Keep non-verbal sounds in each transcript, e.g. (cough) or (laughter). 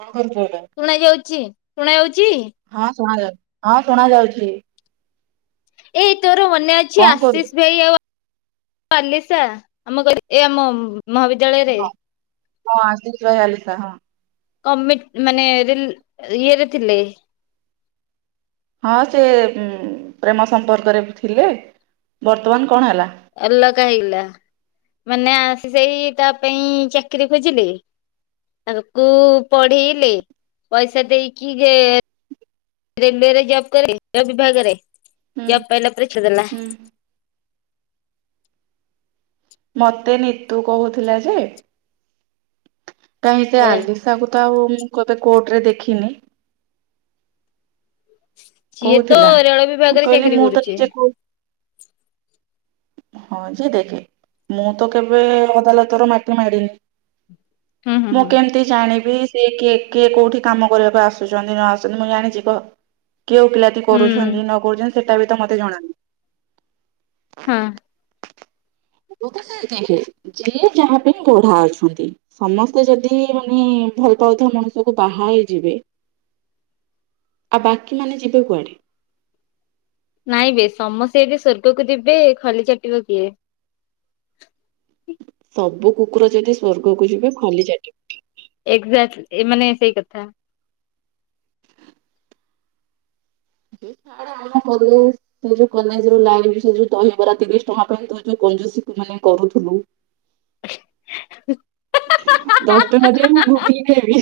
ହୁଁ। ଶୁଣା ଯାଉଛି, ଶୁଣା ଯାଉଛି? ଣାଉ ହଁ ଶୁଣା ଯାଉଛି। ଏଇ ତ ମୋର ମନେ ଅଛି କଣ କରୁଚୁ ଆଶିଷ ଭାଇ କତୁର ଆଉ କାଲିସା ମୁଁ କହିଲି ଆମ ଏ ଆମ ମହାବିଦ୍ୟାଳୟରେ ହଁ ହଁ ଆଶିଷ ଭାଇ ଆଲିସା ହଁ । କମିଟ ମାନେ ଫେଲ ଇଏରେ ଥିଲେ। ହଁ ସେ ପ୍ରେମ ସମ୍ପର୍କରେ ଥିଲେ ବର୍ତ୍ତମାନ କଣ ହେଲା? ଅଲଗା ହେଇଲା ମାନେ ଆସି ସେଇ ତା ପାଇଁ ଚାକିରି ଖୋଜିଲେ ତାକୁ ପଢେଇଲେ ପଇସା ଦେଇକି ଯେ। ରେଲୁୱେ ରେ ଜବ କରେ ଯ ବିଭାଗ ରେ ହୁଁ ଯବ ପାଇଲା ପରେ ଛାଡି ଦେଲା। ହୁଁ ମତେ ନିତୁ କହୁଥିଲା ଯେ କାଇଁ ସେ ଆଲିସାକୁ ତ ଆଉ ମୁ କେବେ କୋର୍ଟ ରେ ଦେଖିନି। ସିଏ ତ କହୁଥିଲା ରେଳ ମୁଁ ବିଭାଗରେ କହିଲି ଚାକିରି ମୁଁ ତ କରୁଛି। ନିଜେ କୋ- ହଁ ଯିଏ ଦେଖେ ମୁଁ ତ କେବେ ଅଦାଲତ ର ମାଟି ମାଡିନି। ହୁଁ ହୁଁ ମୁଁ ହୁଁ କେମିତି ଜାଣିବି? ସେ କି କିଏ କୋଉଠି କାମ କରିବାକୁ ଆସୁଛନ୍ତି ନ ଆସୁଛନ୍ତି ମୁଁ ଜାଣିଛି କହ। କେଉ ପିଲାତି ହୁଁ କରୁଛନ୍ତି ନ କରୁଛନ୍ତି? ସେଟା ବି ତ ମତେ ଜଣାନି। ହଁ (inaudible) ଯିଏ ଯାହା ପାଇଁ ଗଢା ଅଛନ୍ତି ସମସ୍ତେ ଯଦି ମାନେ ଭଲ ପାଉଥିବା ମଣିଷକୁ ବାହା ହେଇ ଯିବେ ଆଉ ବାକି ମାନେ ଯିବେ କୁଆଡେ ନାଇଁ ବ ସମସ୍ତେ ଏଠି ସ୍ଵର୍ଗକୁ ଯିବେ ଖାଲି ଚାଟିବ କିଏ? ସବୁ କୁକୁର ଯଦି ସ୍ଵର୍ଗକୁ ଯିବେ ଖଲି ଚାଟିବ କିଏ? ଏକ୍ଜାଟଲି ମାନେ ସେଇ କଥା। କ ଯ ଯ ଦହିବରା ତିରିଶ ଟଙ୍କା ପାଇଁ ତ ଯୋଉ କଞ୍ଜୁ ମାନେ କରୁଥିଲୁ। (inaudible) ଦଶଟା ବାଜ ମୁଁ ଘୁକୁ ଯବି।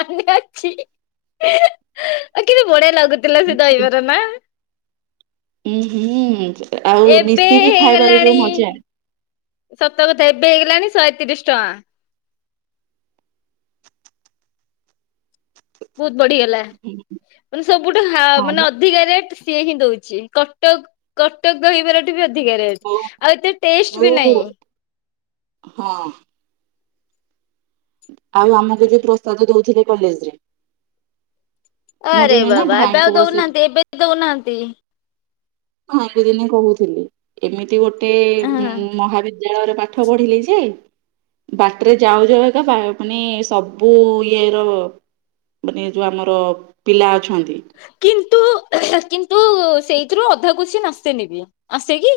ଅନ୍ୟ ଅଛି ଆଉ କେତେ ବଢିଆ ଲାଗୁ? ଥିଲା ସେ ଦହବାର ନା ହୁଁ ହୁଁ। ଆଉ ଏବେ ମିଶିକି ଖାଇବାର ଯୋଉ ହେଇଗଲାଣି ମଜା ସତ କଥା ହେ। ବଢିଲାନି ଶଇଁତିରିଶ ଟଙ୍କା। (unintelligible) ବଢିଗଲା ମାନେ ସବୁଠୁ ହଁ ମାନେ ମ ଅଧିକା ରେଟ୍ ସିଏ ହିଁ ଦଉଛି କଟକ କଟକ ରହିବାଠୁ ବି ଆଉ ଏତେ ଟେଷ୍ଟ ବି ଯୋଉ ନାଇ। ହଁ ଆଉ ଆମକୁ ଯ ପ୍ରସ୍ତାଦ ଦଉଥିଲେ। କଲେଜରେ ଆରେ ବାବା ଏବେ ଆଉ ବସିକି ଦଉନାହାନ୍ତି ଏବେ ଦଉନାହାନ୍ତି। ଭାଇ ଙ୍କୁ ଦିନେ କହୁଥିଲି ଏମିତି । ମିତି ଗୋଟେ ହଁ ମହା ବିଦ ଦ୍ୟାଳୟରେ ପାଠ ପଢିଲେ ଯାଏ ବାଟରେ ଯାଉ ଯାଉ ଏକା ମାନେ ସବୁ ଇଏ ର ମାନେ ଯୋଉ ଆମର ପିଲା ଅ କିନ୍ତୁ କିନ୍ତୁ । ସେଇଥିରୁ ଅଧା କୋଶଚୀନ୍ ଆସେନି ନିବି ଆସେ କିି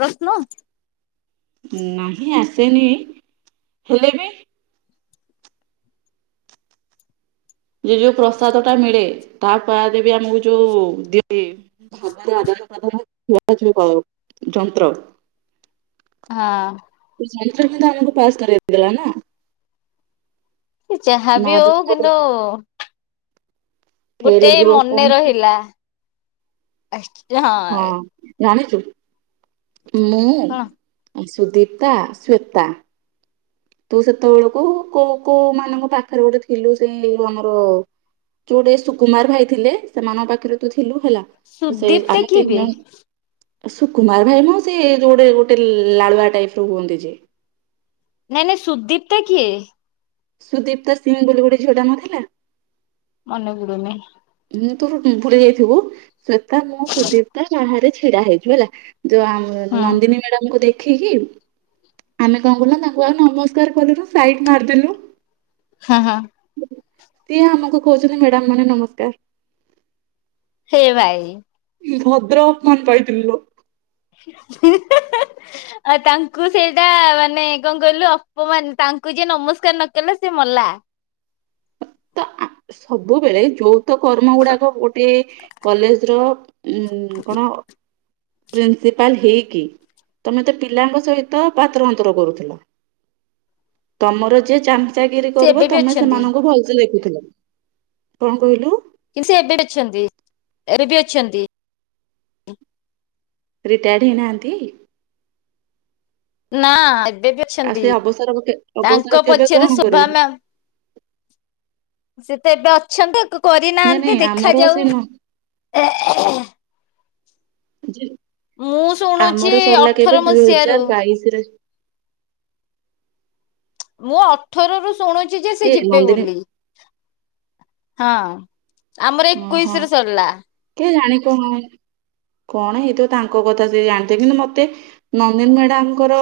ପ୍ରଶ୍ନ? ନାହିଁ ଆସେନି ହେଲେ ବି । ଇଏ ଯୋଉଁ ପ୍ରସାଦ ଟା ମିଳେ । ତା ବାଦ ବି ଆମକୁ ଯୋଉ ଦିଆ ହୁଏ ଭାବରେ ଆଦାନ ପ୍ରଦାନ ଯୋଉ ଯନ୍ତ୍ର । ହଁ । (unintelligible) ତାଙ୍କୁ ପାସ୍ କରିବାକୁ ଦେଲା ନା । ସେ ଯାହା ବି ହଉ କିନ୍ତୁ । ଫେଲ ଗୋଟେ ହେଇକି ମନେ ବସିଥାନ୍ତି। ରହିଲା । ଅଷ୍ଟ ହଁ (unintelligible) ଜାଣିଛୁ। ମୁଁ କଣ । ସୁଦୀପ୍ତା ଶ୍ଵେତା । ତୁ ସେତେବେଳକୁ କୋଉ କୋଉ ମାନଙ୍କ ପାଖରେ ଗୋଟେ ଥିଲୁ ସେଇ ଆମର ଯୋଉଟେ ସୁକୁମାର ଭାଇ ଥିଲେ ସେମାନଙ୍କ ପାଖରେ ତୁ ଥିଲୁ ହେଲା । ସୁଦୀପ୍ତା କିିଏ ବେ? ସୁକୁମାର ଭାଇ ନୁହଁ ସେ ଯୋଉଟେ ଗୋଟେ ଲାଳୁଆ ଟାଇପ ର ହୁଅନ୍ତି ଯେ। ନାଇଁ ନାଇଁ ସୁଦୀପ୍ତା କିଏ? ସୁଦୀପ୍ତା ସିଂହ ବୋଲିୁ ଗୋଟେ ଝିଅ ଟା ନଥିଲା । (unintelligible) ମୁଁ ତୋର ଭୁଲି ଯାଇଥିବୁ । ଶ୍ଵେତା ମୁଁ ସୁଦୀପ୍ତା ବାହାରେ ଛି ଛିଡା ହେଇଛୁ ହେଲା । ଯୋଉ ଆମ ହଁ ନନ୍ଦିନୀ ମ୍ୟାଡାମକୁ ଦେଖ ଖିକି ଆମେ କଣ କଲ ତାଙ୍କୁ ଆଉ ନମସ୍କାର କରିବୁ ସାଇଟ ମାରିଦେଲୁ । ହଁ ହଁ । ସିଏ ଆମକୁ କହୁଛନ୍ତି ମ୍ୟାଡାମ ମାନେ ନମସ୍କାର । ହେ ଭାଇ । ଭଦ୍ର ଅପମାନ ପାଇଥିଲୁ ଲୋ । ଆଉ ତାଙ୍କୁ ସେଇଟା ମାନେ କଣ କହିଲୁ ଅପମାନ ତାଙ୍କୁ ଯେ ନମସ୍କାର ନକଲା ସେ ମଲା । ତା ଆ କ ସବୁବେଳେ ଯୋଉ । ତୋ କର୍ମ ଗୁଡାକ ଗୋଟେ କଲେଜ ର । ଉଁ କଣ । ପ୍ରିନ୍ସିପାଲ ହେଇକି ତମେ ତ ପିଲାଙ୍କ ସହିତ ପାତର ଅନ୍ତର କରୁଥିଲ ତମର ଯେ ଚାମ ଚାଗିରି ସେ କରିବ ଏବେ ବି ତମେ ଅଛନ୍ତି ସେମାନଙ୍କୁ ଭଲ । ଦେଖୁଥିଲ କଣ କହିଲୁ? କିନ୍ତୁ ସେ ଏବେ ଅଛନ୍ତି। ଏବେ ବି ଅଛନ୍ତି। ରିଟାୟାର୍ଡ ହେଇନାହାନ୍ତି? ନା। ଏବେ ବି ଆଉ ଅଛନ୍ତି ସେ ଅବସର କେ ଅବସର ତାଙ୍କ କେବେ ପଛରେ ଗ୍ରହଣ ଶୋଭ କରିବେ ମ୍ୟାମ୍ ସେତେ ଏବେ ଅଛନ୍ତି ଆଉ କ ନାଇଁ ନାଇଁ କରିନାହାନ୍ତି ଆମର ସେ ଦେଖାଯାଉ। ନ ଯେ ମୁଁ ଶୁଣୁଛି ଆମର ସରିଲା କେବେ ଅଠର ଦୁଇ ମସିହାରୁ ହଜାର ବାଇଶ ରେ ମୁଁ ଅଠର ରୁ ଶୁଣୁଚ କି ଯେ ସେ କେ ଯିବେ ନନ୍ଦିନୀ ବୋଲି। ହଁ। ଆମର ଓହୋ ଏକୋଇଶି ରେ ସରିଲା କେ ଜାଣି କଣ କଣ ଏଇ ତ ତାଙ୍କ କଥା ସେ ଜାଣିଥେ କିନ୍ତୁ ମତେ ନନ୍ଦିନ ମେଡାମଙ୍କର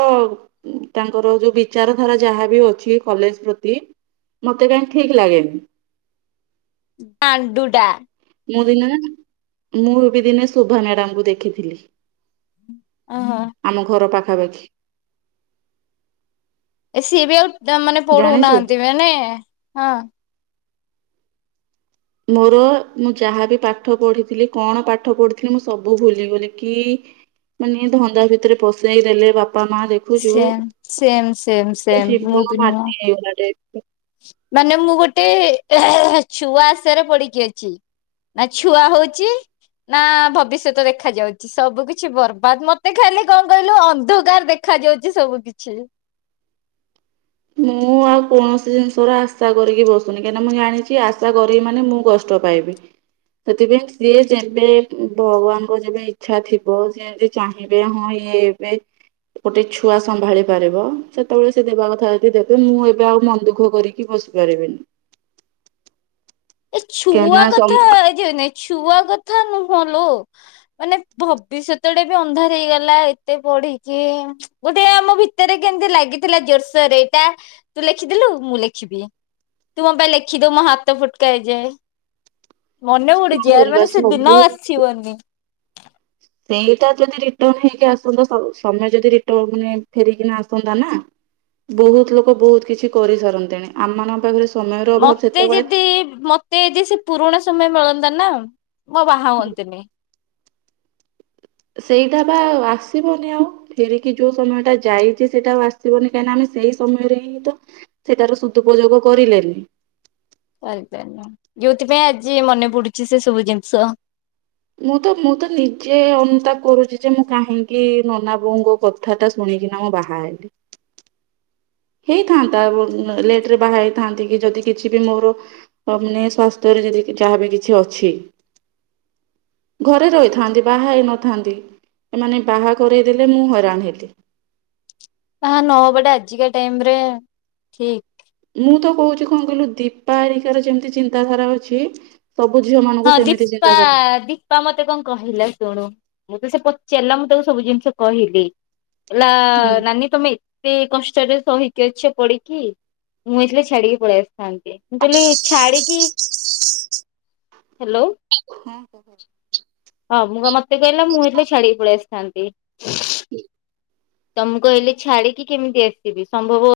ତାଙ୍କର ଯୋଉ ବିଚାରଧାରା ଯାହାବି ଅଛି କଲେଜ ପ୍ରତି ମତେ କାହିଁ ଠିକ ଲାଗେନି। ଦାଣ୍ଡୁଡା ମୁଁ ଦିନ ନା ମୁଁ ବି ଦିନେ ଶୋଭା ମ୍ୟାଡାମକୁ ଦେଖିଥିଲି। ଓହୋ ଆମ ଘର ପାଖ ପାଖାପାଖି। ଏ ସିଏ ବି ଆଉ ଡାମ ମାନେ ଜାଣିଛୁ ପଢଉନାହାନ୍ତି ମାନେ ହଁ। ମୋର ମୁଁ ଯାହାବି ପାଠ ପଢିଥିଲି କଣ ପାଠ ପଢିଥିଲି ମୁଁ ସବୁ ଭୁଲିଗଲି କି ମାନେ ଧନ୍ଦା ଭିତରେ ପସେଇ ଦେଲେ ବା ସେମ ସେମ ସେମ ସେମ ମୁଁ ଜୀବନ ବି ନୁହଁ। ମାଟି (inaudible) ମାନେ ମୁଁ ଗୋଟେ ଛୁଆ ଆଶାରେ ପଡିକି ଅଛି ନା ଛୁଆ ହଉଛି ନା ଭବିଷ୍ୟତ ଦେଖାଯାଉଛି ସବୁ କିଛି ବର୍ବାଦ ମତେ ଖାଲି କଣ କହିଲୁ ଅନ୍ଧକାର ଦେଖା ଯାଉଛି ସବୁ କିଛି। ମୁଁ ଆଉ କୌଣସି ଜିନିଷର ଆଶା କରିକି ବସୁନି କାହିଁକିନା ମୁଁ ଜାଣିଛି ଆଶା କରିବି ମାନେ ମୁଁ କଷ୍ଟ ପାଇବି ସେଥିପାଇଁ ସିଏ ଯେବେ ଭଗବାନଙ୍କ ଯେବେ ଇଚ୍ଛା ଥିବ ସେ ଯଦି ଚାହିଁବେ ହଁ ଇଏ ଏବେ ଗୋଟେ ଛୁଆ ସମ୍ଭାଳି ପାରିବ ସେତେବେଳେ ସିଏ ଦେବା କଥା। ଦେବେ ମୁଁ ଏବେ ଆଉ ମନ ଦୁଃଖ କରିକି ବସିପାରିବିନି। ଏ ଛୁଆ କଥା ଏ ଯଉ ନାଇ ଛୁଆ କଥା ନୁହଁ ଲୋ ମାନେ ଭବିଷ୍ୟତଟେ ବି ଅନ୍ଧାର ହେଇଗଲା ଏତେ ପଢିକି ଗୋଟେ ଆମ ଭିତରେ କେମିତି ଲାଗିଥିଲା ଜୋରସୋରରେ ଏଇଟା ତୁ ଲେଖିଦଲୁ ମୁଁ ଲେଖିବି ତୁ ମୋ ପାଇଁ ଲେଖିଦଉ ମୋ ହାତ ଫୁଟ କେ ହେଇଯାଏ। ମନେ ପଡୁଛି କଣ ୟାର କରିବା ମାନେ ସେ ଦିନ ସବୁ ଆଉ ଆସିବନି। ସେଇଟା ଯଦି ରିଟର୍ନ ହେଇକି ଆସନ୍ତା ସ ସମୟ ଯଦି ରିଟର୍ନ ମାନେ ଫେରିକିନା ଆସନ୍ତା ନା ବହୁତ ଲୋକ ବହୁତ କିଛି କରିସାରନ୍ତେଣି ଆମ ମାନଙ୍କ ପାଖରେ ସମୟର ଅଭାବ ମତେ ସେତେବେଳେ ଯଦି ମତେ ଯଦି ସେ ପୁରୁଣା ସମୟ ମିଳ ନ୍ତା ନା। ମୁଁ ଆଉ ବାହା ହୁଅନ୍ତିନି। ସେଇଟା ବା ଆଉ ଆସିବନି ଆଉ ଫେରିକି ଯୋଉ ସମୟଟା ଯାଇଛି ସେଇଟା ଆଉ ଆସିବନି କାହିଁକିନା ଆମେ ସେଇ ସମୟରେ ହିଁ ତ ସେଟାର ସୁଦୁପଯୋଗ କରିଲେନି। କରିପାରିଲୁନ ଯଉଥିପାଇଁ ଆଜି ମନେ ପଡୁଛି ସେ ସବୁ ଜିନିଷ। ମୁଁ ତ ମୁଁ ତ ନିଜେ ଅନୁତାପ କରୁଛି ଯେ ମୁଁ କାହିଁକି ନନା ବୋଉଙ୍କ କଥା ଟା ଶୁଣିକିନା ମୁଁ ବାହା ହେଲି। ହେଇଥାନ୍ତା ଲେଟ ରେ ବାହା ହେଇଥାନ୍ତି କି ଯଦି କିଛି ବି ମୋର ମାନେ ସ୍ୱାସ୍ଥ୍ୟରେ ଯଦି ଯାହାବି କିଛି ଅଛି ଘରେ ରହିଥାନ୍ତି ବାହା ହେଇନଥାନ୍ତି ଏମାନେ ବାହା କରେଇ ଦେଲେ ମୁଁ ହଇରାଣ ହେଲି। ବାହା ନ ହବା ଟା ଆଜିକା ଟାଇମ ରେ ଠିକ। ମୁଁ ତ କହୁଛି କଣ କହିଲୁ ଦୀପା ଆରିକାର ଯେମିତି ଚିନ୍ତାଧାରା ଅଛି। ସବୁ ଝିଅ ହଁ ମାନଙ୍କୁ ସେମିତି ଦୀପା ଚିନ୍ତାଧାରା ଦୀପା ମତେ କଣ କହିଲା ଶୁଣୁ। ମୁଁ ତ ସେ ପଚାରିଲା ମୁଁ ତାକୁ ସବୁ ଜିନିଷ କହିଲି। ଲା ହୁଁ। ନାନି ତୁମେ ଏତେ କଷ୍ ସ୍ଟ ରେ ସହିକି ଅଛ ପଡିକି ମୁଁ ଏଇଥିଲେ ଛାଡିକି ପଳେଇ ଆସିଥାନ୍ତି। ମୁଁ କହିଲି ଛାଡିକି। ହାଲୋ। ହୁଁ କହ। ହଁ ମୁଁ ବା ମ ମତେ କହିଲା ମୁଁ ହେଇଥିଲେ ଛାଡିକି ପଳେଇଆସିଥାନ୍ତ ଏ। ହୁଁ। ତ ମୁଁ କହିଲି ଛାଡିକି କେମିତି ଆସିବି ସମ୍ଭବ।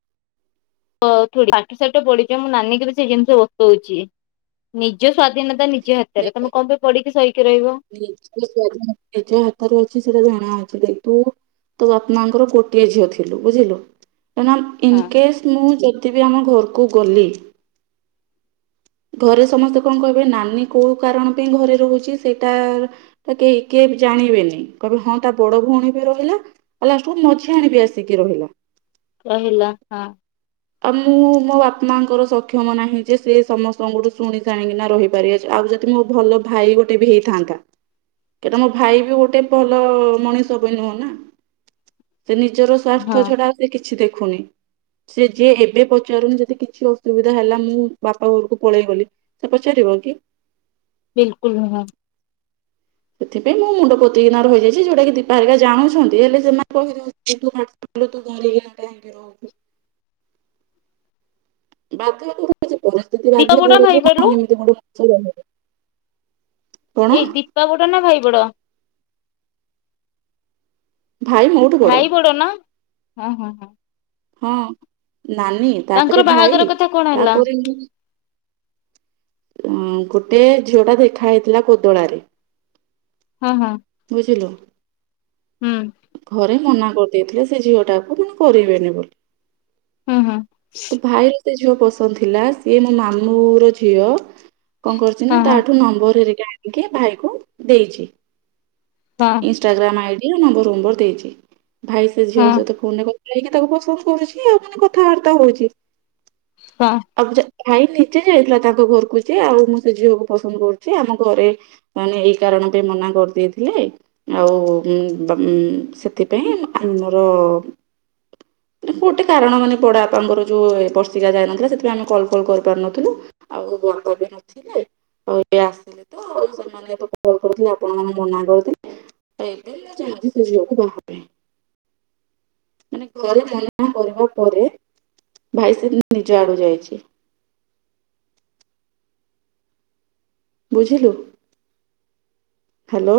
ଠ ସାଠ ପଡିଯ ମୁଁ ନାନୀ କେ ବି ସେ ଜିନିଷ ବସଉଛି ନିଜ ସ୍ଵାଧୀନତା ନି ନିଜ ହାତରେ ଅଛି ସେଟା ଜଣା ଅଛି। ତୁ ତୋ ବାପ ମାଙ୍କର ଗୋଟିଏ ଝିଅ ଥିଲୁ ବୁଝିଲୁ। କାହିଁକିନା ହଁ ଇନକେଶ ମୁଁ ଯଦି ବି ଆମ ଘରକୁ ଗଲି ଘରେ ସମସ୍ତେ କଣ କହିବେ ନାନୀ କୋଉ କାରଣ ପାଇଁ ଘରେ ରହୁଛି ସେଇଟା କେହି କେ ଜାଣିବେନି କହିବେ ହଁ ତା ବଡ ଭଉଣୀ ବି ରହିଲା ଆଉ ଲାଷ୍ଟକୁ ମଝିଆ ଆଣ ବି ଆସିକି ରହିଲା। କହିଲା ହଁ, ଆଉ ମୁଁ ମୋ ବାପାଙ୍କର ସକ୍ଷମ ନାହିଁ ଯେ ସେ ସମସ୍ତଙ୍କଠୁ ଶୁଣିସାଣିକିନା ରହିପାରିବଛି ଆଉ ଯଦି ମୋ ଭଲ ଭାଇ ଗୋଟେ ବି ହେଇଥାନ୍ତା କହିଁ ମୋ ଭାଇ ବି ଗୋଟେ ଭଲ ମଣିଷ ପାଇଁ ନୁହଁ ନା। ସେ ନିଜର ସ୍ୱାର୍ଥ ହଁ ଛଡା ସେ କିଛି ଦେଖ ଦେଖୁନି, ସେ ଯିଏ ଏବେ ପଚାରୁନି ଯଦି କିଛି ଅସୁବିଧା ହେଲା ମୁଁ ବାପା ବିଲକୁଲ ନୁହଁ, ସେଥିପାଇଁ ମୁୋ ମୁଣ୍ଡ ପୋତିକିନା ରହିଯାଇଛି ଯୋଉଟା କି ଦୀପାହାରିକା ଜାଣୁଛନ୍ତି ହେଲେ ସେ କହି, ବାକି, ପରିସ୍ଥିତି ଦୀପା ବାଧ୍ୟ ବଡ ଭାଇ କରୁଚି ତା ବଡ ଚାଲ (inaudible) ଏଇ ଦୀପା ବଡ ନା ଭାଇ ବଡ ଭାଇ ମୋଠୁ ବଡ, ଭାଇ ନା ହଁ ହଁ ହଁ, ହଁ, ନାନୀ ତାଙ୍କର ତାପରେ ଭାଇ ବାହାଘର କଥା କଣ ହେଲା ତାପରେ, ଅ ଗୋଟେ ଝିଅ ଟା ଦେଖା ହେଇଥିଲା କୋଦଳାରେ, ହଁ ହଁ ବୁଝିଲ। ହୁଁ ଘରେ ମନା କରିଦେଇଥିଲେ ସେ ଝିଅ ଟାକୁ କରିବେନି ବୋଲି ହୁଁ ହୁଁ। ମୋତେ ଝିଅ ପସନ୍ଦ ଥିଲା ସିଏ ମୋ ମାମୁଁ ର ଝିଅ କଣ କରୁଛି ନା ହଁ ହଁ ତାଠୁ ନମ୍ବର ହେ ଜାଣିକି ଭାଇ କୁ ଦେଇଛି। ହଁ ଇଷ୍ଟାଗ୍ରାମ ଆଇ। (unintelligible) ନମ୍ୱର ଦେଇଛି। ଭାଇ ସେ ହଁ ଝିଅଙ୍କ ସହିତ ଫୋନରେ କ ଯାଇକି ତାକୁ ପସନ୍ଦ କରୁଛି ଆଉ ମାନେ କଥାବାର୍ତ୍ତା ହଉଛି ହଁ ଅଜା ଭାଇ ନିଜେ ଯାଇଥିଲା ତାଙ୍କ ଘରକୁ ଯେ ଆଉ ମୁଁ ସେ ଝିଅକୁ ପସନ୍ଦ କରୁଛି ଆମ ଘରେ ମାନେ ଏଇ କାରଣ ପାଇଁ ମନା କରିଦେଇଥିଲେ ଆଉ ଉଁ ସେଥିପାଇଁ ଆମର ଗୋଟେ କାରଣ ମାନେ ବଡ଼ବାପାଙ୍କର ଯୋଉ ବର୍ଷିକା ଯାଇନଥିଲା ସେଥିପାଇଁ ଆମେ କଲ ଫଲ୍ କରିପାରୁନଥିଲୁ ଆଉ। (unintelligible) ଝିଅ କୁ ବାହା ହେବା ପାଇଁ। (inaudible) ମାନେ ଘରେ ମନା କରିବା ପରେ ଭାଇ ସେଦିନ ନିଜ ଆଡୁ ଯାଇଛି। ବୁଝିଲୁ ହ୍ୟାଲୋ।